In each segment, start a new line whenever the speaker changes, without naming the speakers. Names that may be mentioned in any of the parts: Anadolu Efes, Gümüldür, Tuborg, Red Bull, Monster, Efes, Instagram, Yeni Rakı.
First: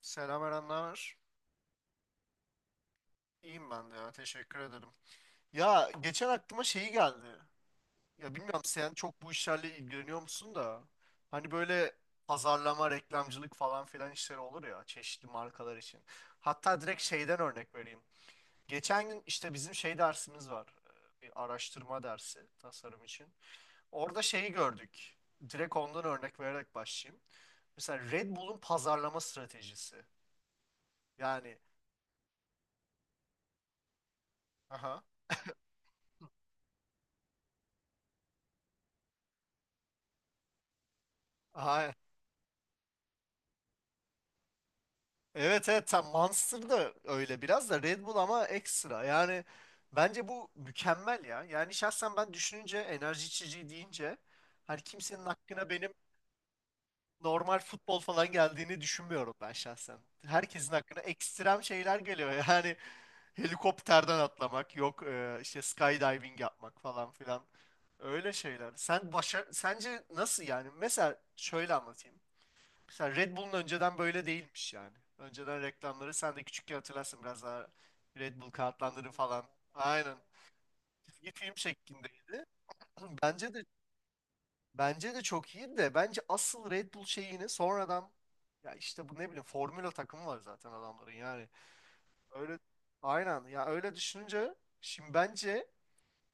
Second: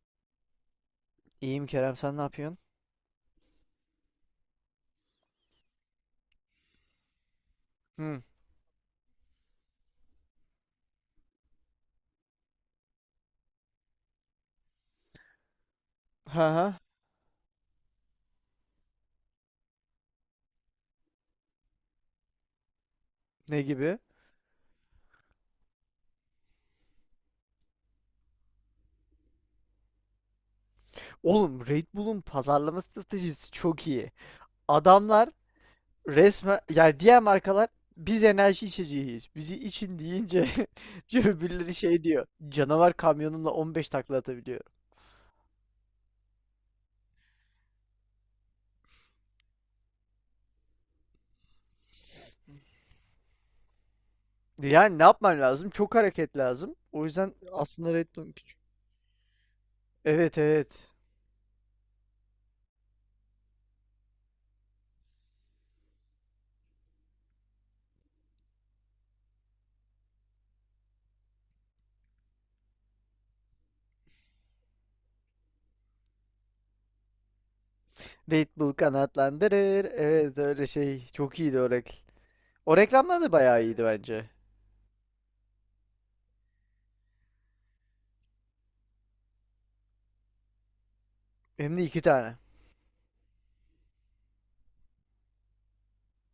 Selam Eren, ne haber?
İyiyim Kerem, sen ne yapıyorsun?
İyiyim ben de ya, teşekkür ederim. Ya geçen aklıma şeyi geldi.
Hı.
Ya bilmiyorum sen çok bu işlerle ilgileniyor musun da. Hani böyle pazarlama, reklamcılık falan filan işleri olur ya çeşitli markalar için.
Ha ha.
Hatta direkt şeyden örnek vereyim. Geçen gün işte bizim şey dersimiz var. Bir araştırma dersi tasarım için.
Ne gibi?
Orada şeyi gördük. Direkt ondan örnek vererek başlayayım. Mesela Red Bull'un pazarlama stratejisi. Yani.
Oğlum Red Bull'un pazarlama stratejisi çok iyi.
Aha.
Adamlar resmen, yani diğer markalar biz enerji içeceğiyiz. Bizi için deyince öbürleri
Aynen.
şey diyor. Canavar kamyonumla 15 takla atabiliyor.
Evet evet tam Monster da öyle biraz da Red Bull ama ekstra. Yani bence bu mükemmel ya. Yani şahsen ben düşününce enerji içeceği deyince hani
Yani ne
kimsenin
yapman lazım?
hakkına benim
Çok hareket lazım. O yüzden
normal
aslında
futbol
Red Bull'un
falan
küçük.
geldiğini düşünmüyorum ben şahsen.
Evet,
Herkesin
evet.
hakkına ekstrem şeyler geliyor. Yani helikopterden atlamak yok işte skydiving yapmak falan filan. Öyle şeyler. Sen başa sence nasıl yani? Mesela şöyle anlatayım. Mesela Red Bull'un önceden böyle değilmiş yani. Önceden reklamları sen de küçükken hatırlarsın biraz daha Red
Red
Bull
Bull
kağıtlandırı falan.
kanatlandırır.
Aynen.
Evet, öyle şey.
Çizgi
Çok
film
iyiydi o.
şeklindeydi.
O reklamlar da
Bence de
bayağı iyiydi bence.
çok iyi de bence asıl Red Bull şeyini sonradan ya işte bu ne bileyim Formula takımı var zaten adamların yani.
Hem de iki tane.
Öyle aynen ya öyle düşününce şimdi bence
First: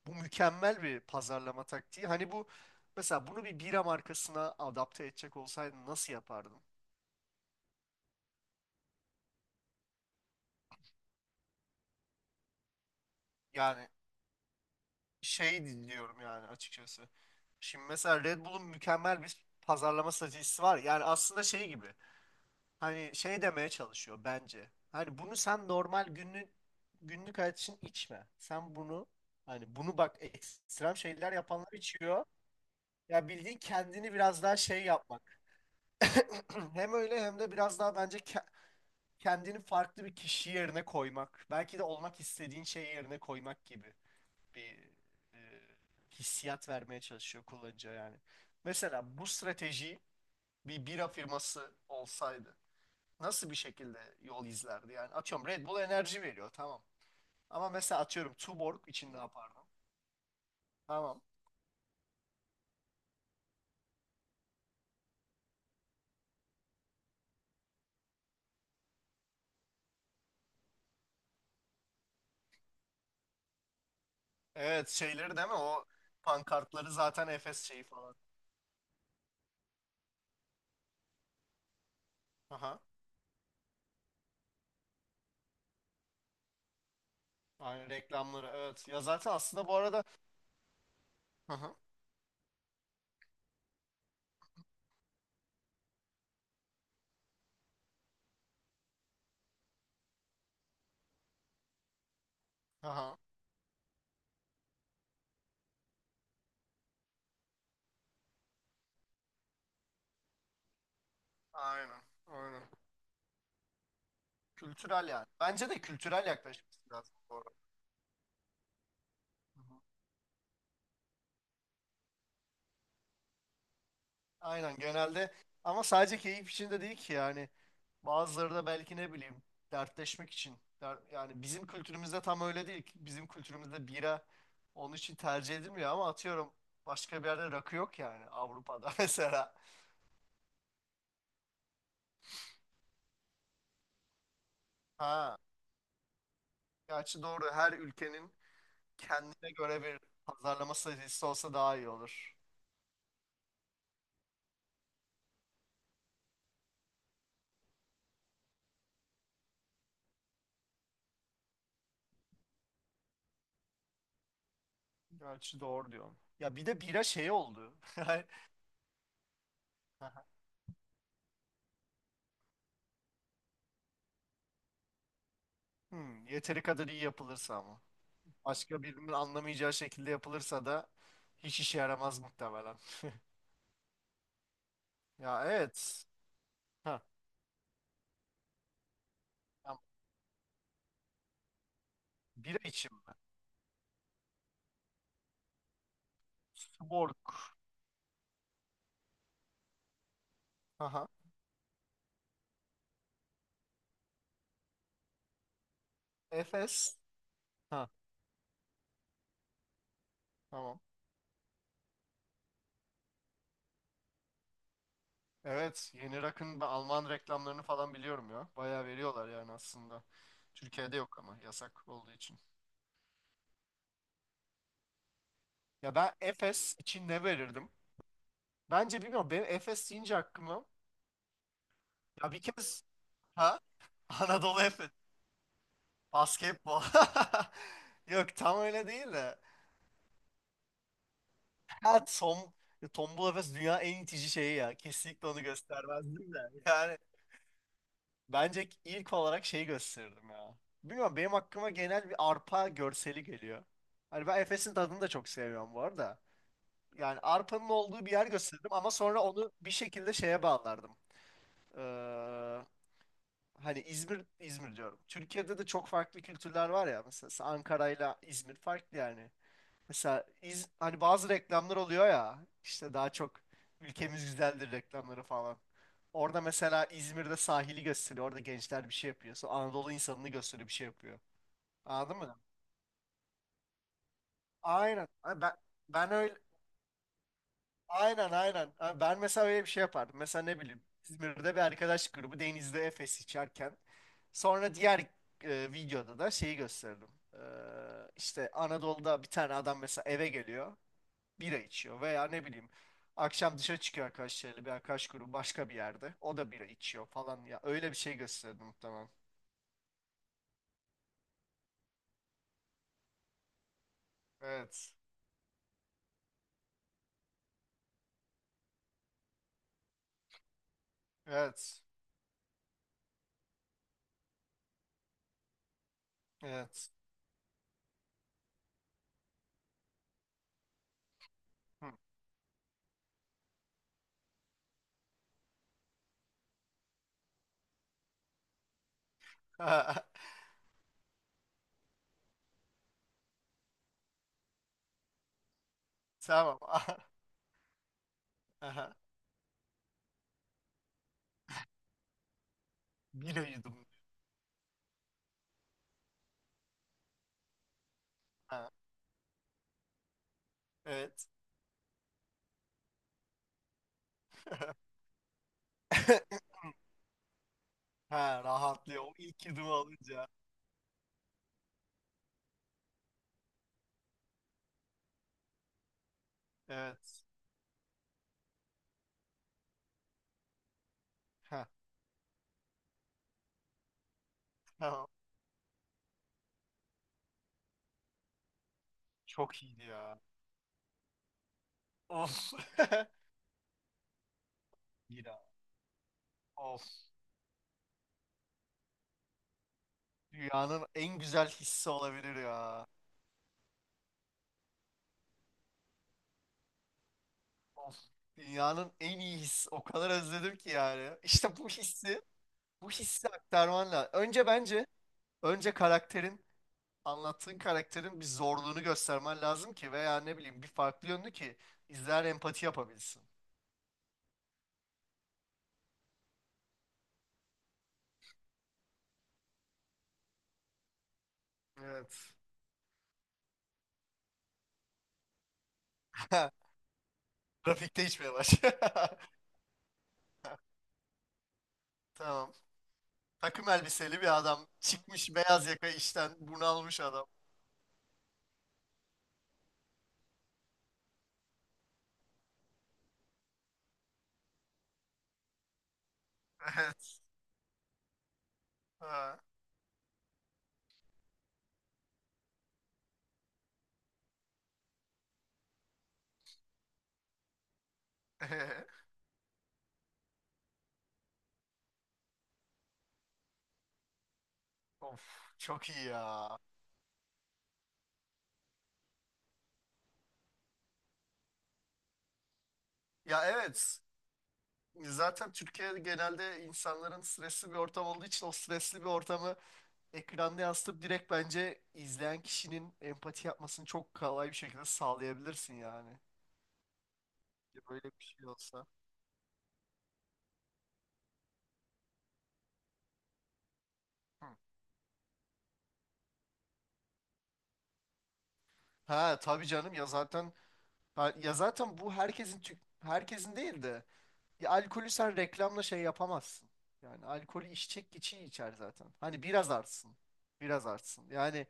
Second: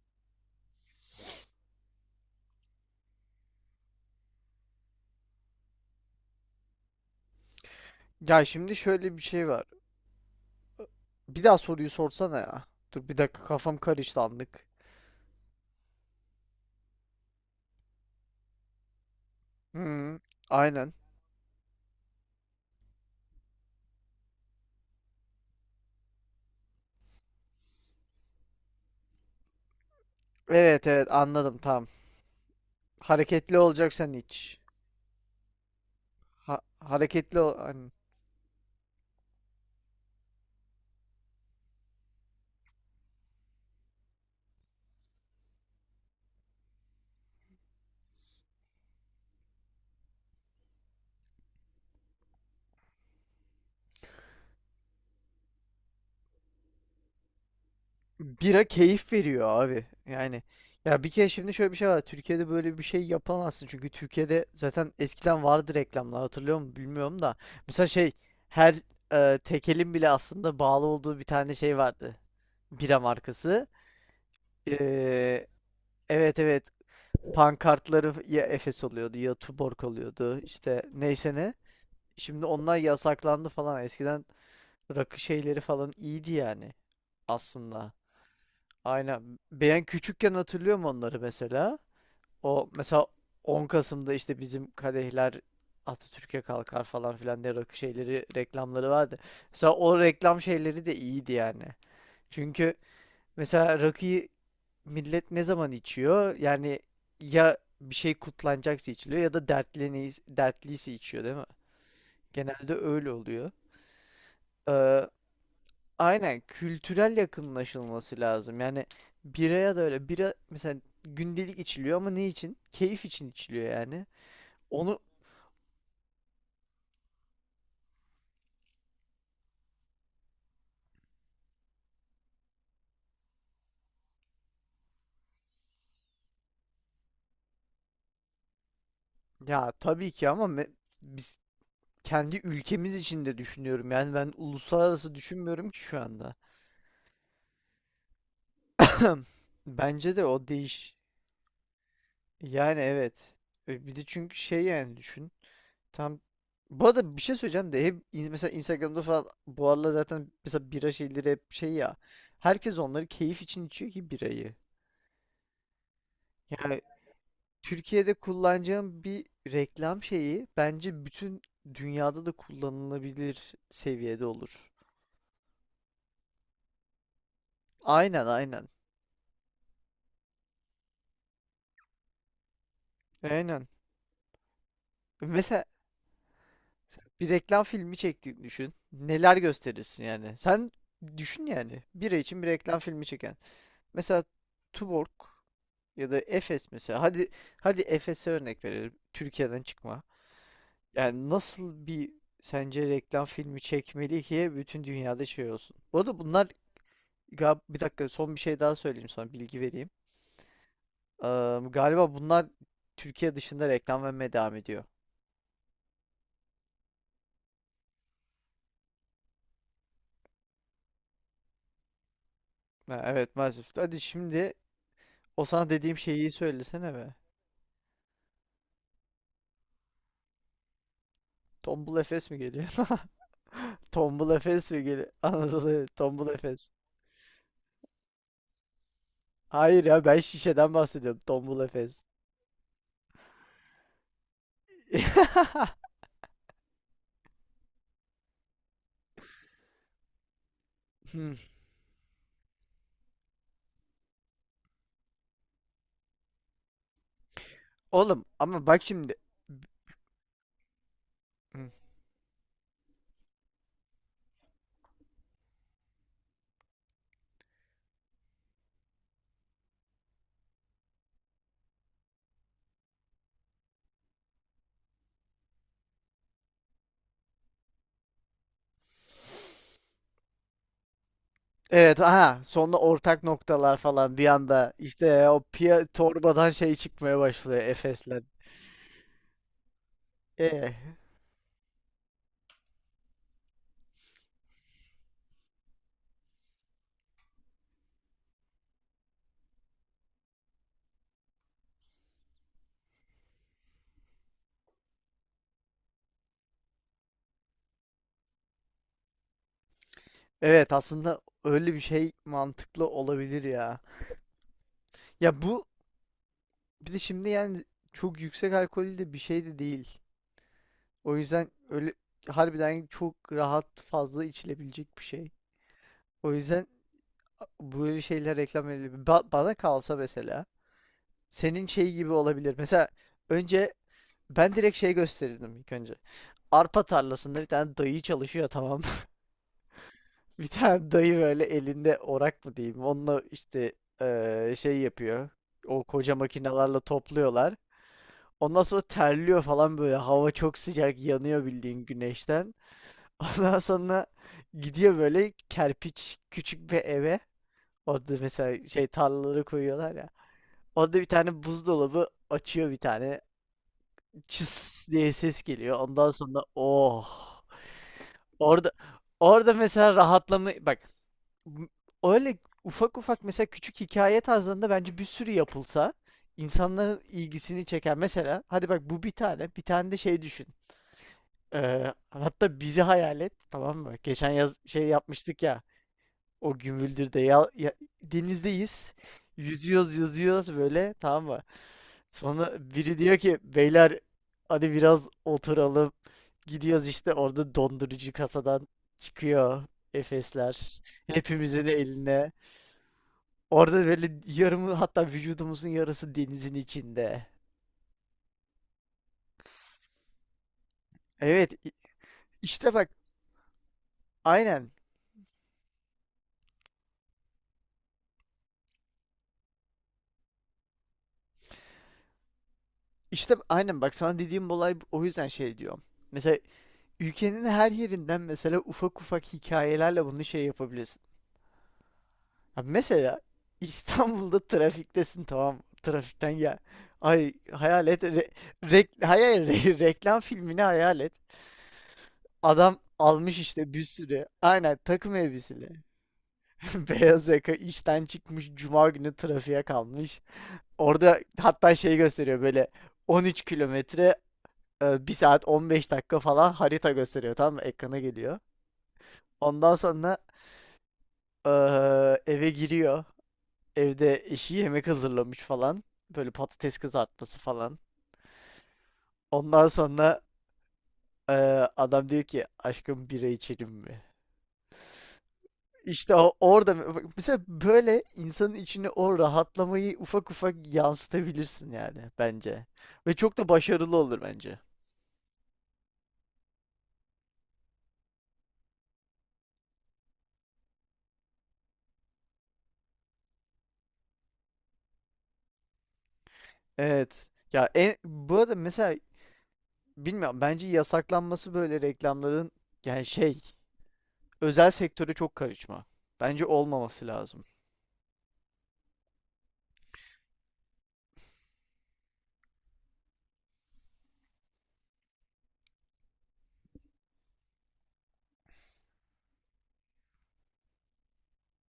bu mükemmel bir pazarlama taktiği. Hani bu mesela bunu bir bira markasına adapte edecek olsaydın nasıl yapardın?
Ya şimdi şöyle bir şey var. Bir daha soruyu sorsana ya. Dur bir dakika, kafam
Yani
karıştı anlık.
şey dinliyorum yani açıkçası. Şimdi mesela Red Bull'un mükemmel bir pazarlama
Hı,
stratejisi var.
aynen.
Yani aslında şey gibi. Hani şey demeye çalışıyor bence. Hani bunu sen normal günlük hayat için içme. Sen bunu hani bunu bak
Evet,
ekstrem
evet,
şeyler
anladım,
yapanlar
tamam.
içiyor. Ya
Hareketli
bildiğin
olacaksan
kendini biraz daha
iç.
şey yapmak. Hem öyle hem
Hareketli
de
ol.
biraz
Hani
daha bence kendini farklı bir kişi yerine koymak. Belki de olmak istediğin şey yerine koymak gibi bir e, hissiyat vermeye çalışıyor kullanıcıya yani. Mesela bu strateji bir bira firması olsaydı nasıl bir şekilde yol izlerdi? Yani atıyorum Red Bull enerji veriyor tamam. Ama mesela atıyorum
bira
Tuborg
keyif
için ne
veriyor
yapardın?
abi. Yani ya bir
Tamam.
kere şimdi şöyle bir şey var. Türkiye'de böyle bir şey yapamazsın. Çünkü Türkiye'de zaten eskiden vardı reklamlar, hatırlıyor musun bilmiyorum da. Mesela şey, her tekelin bile aslında bağlı olduğu bir tane şey vardı. Bira markası.
Evet şeyleri
Ee,
değil mi? O
evet, evet,
pankartları zaten Efes şeyi
pankartları
falan.
ya Efes oluyordu ya Tuborg oluyordu işte, neyse ne. Şimdi onlar
Aha.
yasaklandı falan. Eskiden rakı şeyleri falan iyiydi yani
Aynen
aslında.
reklamları evet. Ya zaten
Aynen.
aslında bu
Ben
arada
küçükken hatırlıyorum onları
hı hı.
mesela. O mesela 10 Kasım'da işte bizim kadehler Atatürk'e kalkar falan filan diye rakı şeyleri reklamları vardı. Mesela o reklam şeyleri de iyiydi yani. Çünkü
Aha.
mesela rakıyı millet ne zaman içiyor? Yani ya bir şey kutlanacaksa içiliyor, ya da dertliyse içiyor, değil mi?
Aynen. Aynen.
Genelde öyle oluyor. Ee,
Kültürel yani. Bence de kültürel
aynen,
yaklaşması lazım
kültürel
bu arada.
yakınlaşılması lazım. Yani
Hı
biraya da
hı.
öyle. Bira mesela gündelik içiliyor ama ne için? Keyif için içiliyor yani.
Aynen
Onu
genelde ama sadece keyif için de değil ki yani bazıları da belki ne bileyim dertleşmek için yani bizim kültürümüzde tam öyle değil ki. Bizim kültürümüzde bira onun için tercih edilmiyor ama atıyorum başka bir yerde rakı yok yani Avrupa'da mesela
ya tabii ki, ama biz kendi ülkemiz için de düşünüyorum. Yani ben uluslararası
ha
düşünmüyorum ki şu anda.
gerçi doğru her ülkenin kendine göre bir
Bence de o
pazarlama
değiş.
stratejisi olsa daha iyi olur
Yani evet. Bir de çünkü şey, yani düşün. Tam bu arada bir şey söyleyeceğim de, hep mesela Instagram'da falan bu aralar zaten mesela bira şeyleri hep şey ya. Herkes onları keyif için içiyor ki, birayı.
gerçi doğru diyorsun ya bir
Yani
de bira şey oldu
Türkiye'de
yani,
kullanacağım bir reklam şeyi bence bütün dünyada da kullanılabilir seviyede olur.
yeteri kadar iyi yapılırsa ama.
Aynen, aynen.
Başka birinin anlamayacağı şekilde yapılırsa da hiç işe yaramaz muhtemelen.
Aynen.
Ya
Mesela
evet. Ha,
bir reklam filmi çektiğini düşün. Neler
tamam.
gösterirsin yani? Sen düşün yani. Bira için bir
Bira
reklam
için mi?
filmi çeken. Mesela Tuborg ya da Efes mesela.
Tuborg.
Hadi hadi Efes'e örnek verelim. Türkiye'den çıkma.
Aha.
Yani nasıl bir, sence reklam filmi çekmeli ki bütün dünyada şey olsun. Bu arada bunlar
Efes.
bir
Ha,
dakika, son bir şey daha söyleyeyim, sana bilgi vereyim.
tamam.
Galiba bunlar Türkiye dışında reklam vermeye devam ediyor.
Evet, Yeni Rakın ve Alman reklamlarını falan biliyorum ya. Bayağı veriyorlar yani aslında. Türkiye'de yok ama yasak olduğu için.
Ha, evet maalesef. Hadi şimdi o sana
Ya
dediğim
ben
şeyi
Efes
söylesene
için
be.
ne verirdim? Bence bilmiyorum. Benim Efes deyince aklıma
Tombul Efes
ya
mi
bir
geliyor?
kez ha
Tombul
Anadolu
Efes mi
Efes
geliyor? Anadolu, evet, Tombul Efes.
basketbol. Yok tam öyle değil de.
Hayır ya, ben şişeden bahsediyorum. Tombul
Ha
Efes.
Tom, Tombul Efes dünya en itici şeyi ya. Kesinlikle onu göstermezdim de. Yani bence ilk olarak şeyi gösterirdim ya. Bilmiyorum benim aklıma genel bir arpa görseli geliyor. Hani ben Efes'in tadını da çok seviyorum bu arada. Yani arpanın olduğu bir
Oğlum
yer
ama
gösterdim
bak
ama
şimdi.
sonra onu bir şekilde şeye bağlardım.
Hı.
Ee, hani İzmir, İzmir diyorum. Türkiye'de de çok farklı kültürler var ya. Mesela Ankara'yla İzmir farklı yani. Mesela hani bazı reklamlar oluyor ya işte daha çok ülkemiz güzeldir reklamları falan. Orada mesela İzmir'de sahili gösteriyor. Orada gençler bir şey yapıyor. Sonra Anadolu insanını gösteriyor bir şey yapıyor.
Evet,
Anladın mı?
aha, sonra ortak noktalar falan bir anda
Aynen.
işte o piya
Ben öyle
torbadan şey çıkmaya başlıyor Efes'le.
aynen aynen. Ha, ben mesela öyle bir şey yapardım. Mesela ne
Ee,
bileyim İzmir'de bir arkadaş grubu denizde Efes içerken sonra diğer videoda da şeyi gösterdim. Ee, işte Anadolu'da bir tane adam mesela eve geliyor. Bira içiyor veya ne bileyim akşam dışarı çıkıyor arkadaşlarıyla bir arkadaş grubu başka bir yerde o da bira içiyor falan ya öyle bir şey gösterdi muhtemelen.
evet, aslında öyle bir şey mantıklı olabilir ya.
Evet.
Ya bu bir de şimdi yani, çok yüksek alkollü de bir şey de değil. O yüzden
Evet.
öyle harbiden çok rahat fazla içilebilecek bir şey. O yüzden
Evet.
böyle şeyler reklam edilebilir. Bana kalsa mesela senin
Hı.
şey gibi olabilir. Mesela önce, ben direkt şey gösterirdim ilk önce. Arpa tarlasında bir tane dayı çalışıyor, tamam. Bir tane dayı böyle elinde orak mı diyeyim. Onunla işte şey yapıyor. O koca
Tamam.
makinelerle topluyorlar. Ondan sonra
Aha.
terliyor falan böyle. Hava çok sıcak, yanıyor bildiğin güneşten.
Bira
Ondan
yudum.
sonra gidiyor böyle kerpiç küçük bir eve. Orada mesela
Ha.
şey tarlaları koyuyorlar ya. Orada bir
Evet.
tane buzdolabı açıyor, bir tane. Çıs diye ses geliyor. Ondan sonra oh.
Ha,
Orada
rahatlıyor. O ilk
orada
yudumu
mesela
alınca.
rahatlama, bak m- öyle ufak ufak mesela, küçük hikaye tarzlarında bence bir sürü yapılsa insanların
Evet.
ilgisini çeker. Mesela hadi bak, bu bir tane, bir tane de şey düşün.
Ha,
Hatta bizi hayal et, tamam mı? Geçen yaz şey
tamam.
yapmıştık ya, o Gümüldür'de ya, denizdeyiz.
Çok iyiydi
Yüzüyoruz
ya.
yüzüyoruz böyle, tamam mı? Sonra
Of.
biri diyor ki, beyler hadi biraz
Bira.
oturalım.
Of.
Gidiyoruz, işte orada dondurucu kasadan çıkıyor Efesler.
Dünyanın en güzel
Hepimizin
hissi
eline.
olabilir ya.
Orada böyle yarımı, hatta vücudumuzun yarısı denizin içinde.
Of. Dünyanın en iyi hissi. O kadar özledim ki yani.
Evet,
İşte bu hissi,
işte bak,
bu hissi aktarman lazım. Önce
aynen.
bence, önce karakterin, anlattığın karakterin bir zorluğunu göstermen lazım ki veya ne bileyim bir farklı yönünü ki izler empati yapabilsin.
İşte aynen, bak sana dediğim olay, o yüzden şey diyorum. Mesela ülkenin her yerinden, mesela ufak ufak hikayelerle bunu şey yapabilirsin.
Evet.
Ha mesela, İstanbul'da trafiktesin, tamam mı? Trafikten ya. Ay, hayal et.
Trafikte içmeye baş.
Reklam filmini hayal et.
Tamam.
Adam almış
Takım
işte bir
elbiseli
sürü.
bir adam.
Aynen, takım
Çıkmış beyaz
elbiseli.
yaka işten bunalmış adam.
Beyaz yaka işten çıkmış. Cuma günü trafiğe kalmış. Orada hatta şey gösteriyor böyle, 13 kilometre, bir saat 15 dakika falan, harita
Evet.
gösteriyor, tamam mı? Ekrana geliyor.
Ha.
Ondan sonra e, eve giriyor. Evde eşi yemek hazırlamış falan. Böyle patates kızartması falan. Ondan sonra e, adam diyor ki, aşkım bira içelim mi?
Of, çok iyi
İşte
ya.
orada bak mesela, böyle insanın içine o rahatlamayı ufak ufak yansıtabilirsin yani bence. Ve çok
Ya
da başarılı
evet.
olur bence.
Zaten Türkiye'de genelde insanların stresli bir ortam olduğu için o stresli bir ortamı ekranda yansıtıp direkt bence izleyen kişinin empati yapmasını çok kolay bir şekilde sağlayabilirsin yani.
Evet. Ya
Ya böyle bir
bu
şey
arada
olsa.
mesela, bilmiyorum, bence yasaklanması böyle reklamların, yani şey,
Hı.
özel sektöre çok karışma. Bence olmaması lazım.
Ha tabii canım ya zaten ha, ya zaten bu herkesin herkesin değil de ya alkolü sen reklamla şey yapamazsın. Yani alkolü içecek kişi içer zaten. Hani biraz artsın. Biraz artsın. Yani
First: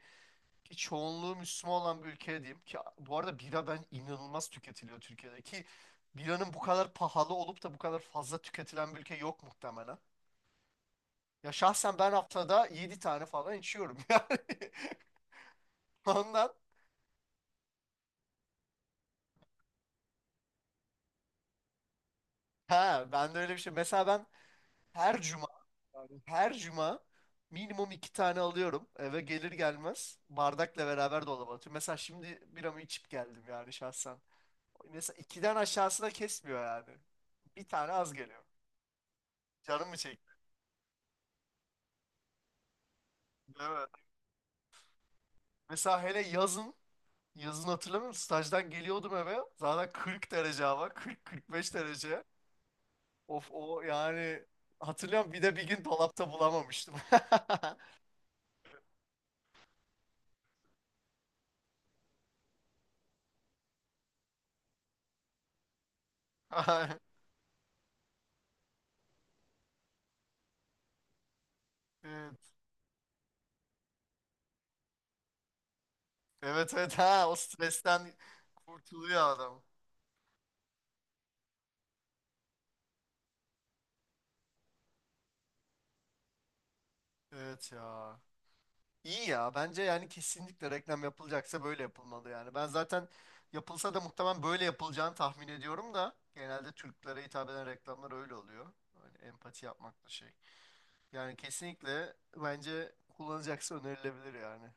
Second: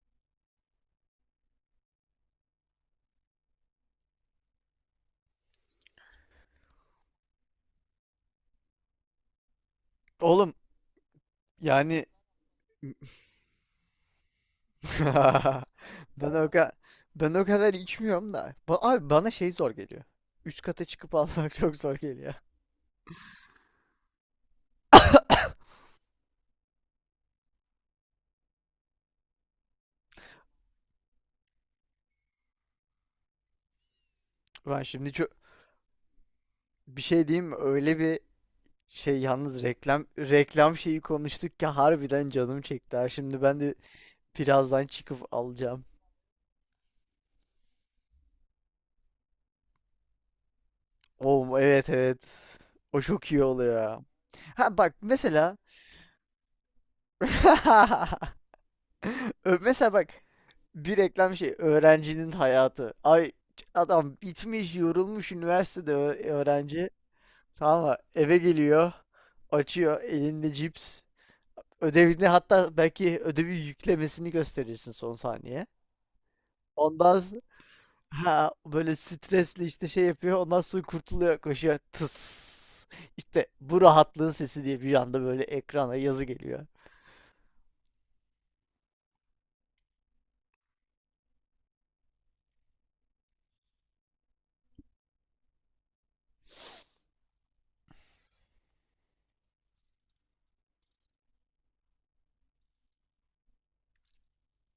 ki çoğunluğu Müslüman olan bir ülke diyeyim ki bu arada bira ben inanılmaz tüketiliyor Türkiye'de ki biranın bu kadar pahalı olup da bu kadar fazla tüketilen bir ülke yok muhtemelen.
Oğlum,
Ya şahsen
yani
ben haftada 7 tane falan içiyorum yani.
ben o
Ondan
kadar ben o kadar içmiyorum da. Abi bana şey zor geliyor. Üst kata çıkıp almak çok zor geliyor.
ha ben de öyle bir şey. Mesela ben her cuma yani her cuma minimum iki tane alıyorum. Eve gelir gelmez bardakla beraber dolaba atıyorum. Mesela şimdi biramı içip geldim yani şahsen.
Ben şimdi
Mesela
çok
ikiden aşağısına kesmiyor yani.
Bir şey diyeyim mi?
Bir tane
Öyle
az
bir
geliyor.
şey yalnız,
Canım mı
reklam
çekti?
reklam şeyi konuştuk ki harbiden canım çekti. Ha. Şimdi ben de
Evet.
birazdan çıkıp alacağım.
Mesela hele yazın, yazın hatırlamıyorum stajdan geliyordum eve zaten 40 derece hava
Oo,
40-45
evet,
derece.
evet. O çok iyi
Of
oluyor
o
ya.
yani
Ha bak
hatırlıyorum bir
mesela.
de bir gün dolapta bulamamıştım.
Mesela bak, bir reklam şey, öğrencinin hayatı. Ay, adam bitmiş yorulmuş, üniversitede
Ay,
öğrenci. Tamam mı? Eve geliyor. Açıyor, elinde cips. Ödevini,
evet
hatta belki ödevi yüklemesini gösterirsin son saniye.
evet evet
Ondan
ha
s-
o stresten
ha böyle
kurtuluyor adam.
stresli işte şey yapıyor. Ondan sonra kurtuluyor, koşuyor. Tıs. İşte bu rahatlığın sesi, diye bir anda böyle ekrana yazı geliyor.
Evet ya. İyi ya bence yani kesinlikle reklam yapılacaksa böyle yapılmalı yani. Ben zaten yapılsa da muhtemelen böyle yapılacağını tahmin ediyorum da genelde Türklere hitap eden reklamlar öyle oluyor. Hani empati yapmak da şey. Yani kesinlikle bence kullanacaksa önerilebilir yani.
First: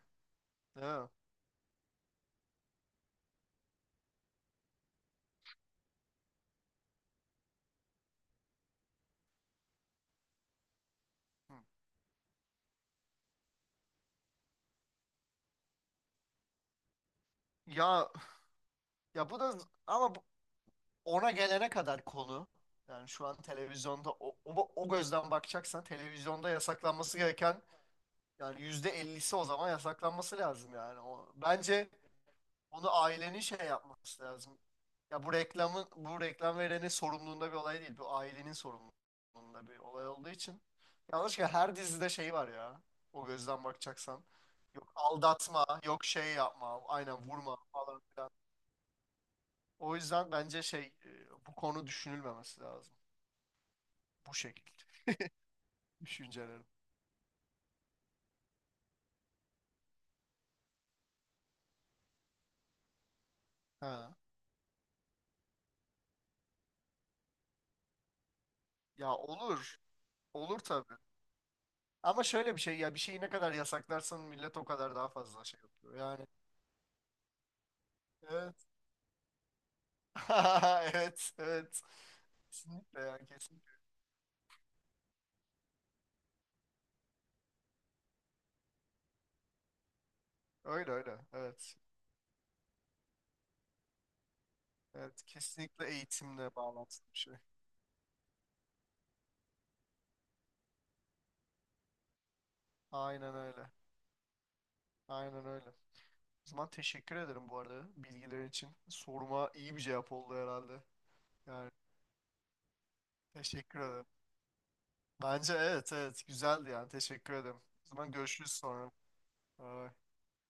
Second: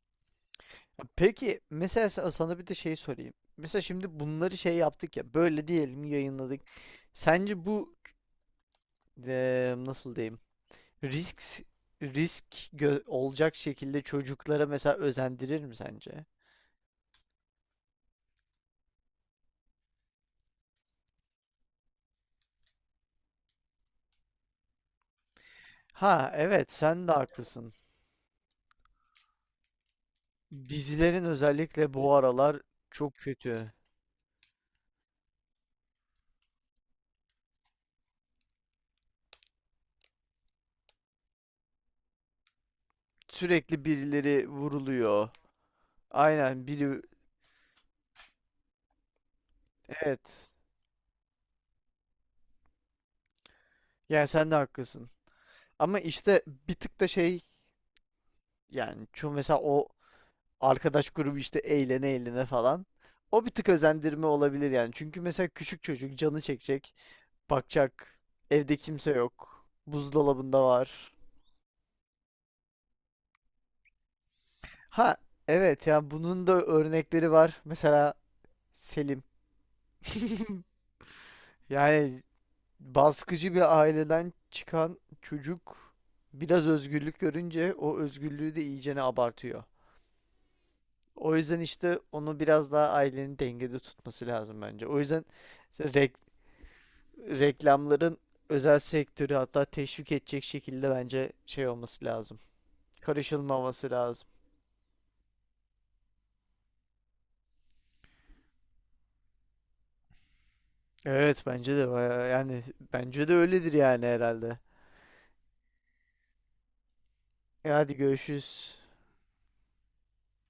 Değil mi?
Peki mesela sana bir de şey sorayım. Mesela şimdi bunları şey yaptık ya, böyle diyelim yayınladık. Sence bu nasıl diyeyim? Risk
Hı.
risk olacak şekilde çocuklara mesela özendirir mi sence?
Ya ya bu da ama ona gelene kadar konu. Yani şu an televizyonda o gözden bakacaksan
Ha
televizyonda
evet, sen de
yasaklanması gereken
haklısın.
yani %50'si o zaman yasaklanması lazım yani.
Dizilerin
O, bence
özellikle bu aralar
onu
çok
ailenin şey
kötü.
yapması lazım. Ya bu reklam verenin sorumluluğunda bir olay değil. Bu ailenin sorumluluğunda bir olay olduğu için. Yanlışlıkla her dizide şey var ya. O gözden
Sürekli
bakacaksan.
birileri
Yok
vuruluyor.
aldatma, yok şey
Aynen,
yapma,
biri,
aynen vurma falan filan. O yüzden
evet.
bence şey bu konu düşünülmemesi lazım.
Yani
Bu
sen de
şekilde
haklısın. Ama işte
düşüncelerim.
bir tık da şey, yani şu mesela, o arkadaş grubu işte eğlene eğlene falan. O bir tık
Ha.
özendirme olabilir yani. Çünkü mesela küçük çocuk canı çekecek, bakacak. Evde kimse
Ya
yok.
olur. Olur
Buzdolabında
tabii.
var.
Ama şöyle bir şey ya bir şeyi ne kadar yasaklarsan millet o kadar daha
Ha
fazla şey
evet
yapıyor.
ya,
Yani
bunun da örnekleri var. Mesela
evet.
Selim.
Evet, evet.
Yani
Kesinlikle ya
baskıcı
kesin.
bir aileden çıkan çocuk biraz özgürlük görünce, o özgürlüğü de iyicene abartıyor.
Öyle öyle.
O yüzden
Evet.
işte onu biraz daha ailenin dengede tutması lazım bence. O
Evet.
yüzden işte
Kesinlikle eğitimle bağlantılı bir şey.
reklamların özel sektörü hatta teşvik edecek şekilde bence şey olması lazım.
Aynen öyle.
Karışılmaması lazım.
Aynen öyle. O zaman teşekkür ederim bu arada bilgiler için. Soruma iyi bir cevap oldu herhalde.
Evet
Yani
bence de bayağı yani, bence de öyledir
teşekkür
yani
ederim.
herhalde.
Bence evet evet güzeldi yani teşekkür ederim.
E
O
hadi,
zaman görüşürüz
görüşürüz.
sonra. Bye.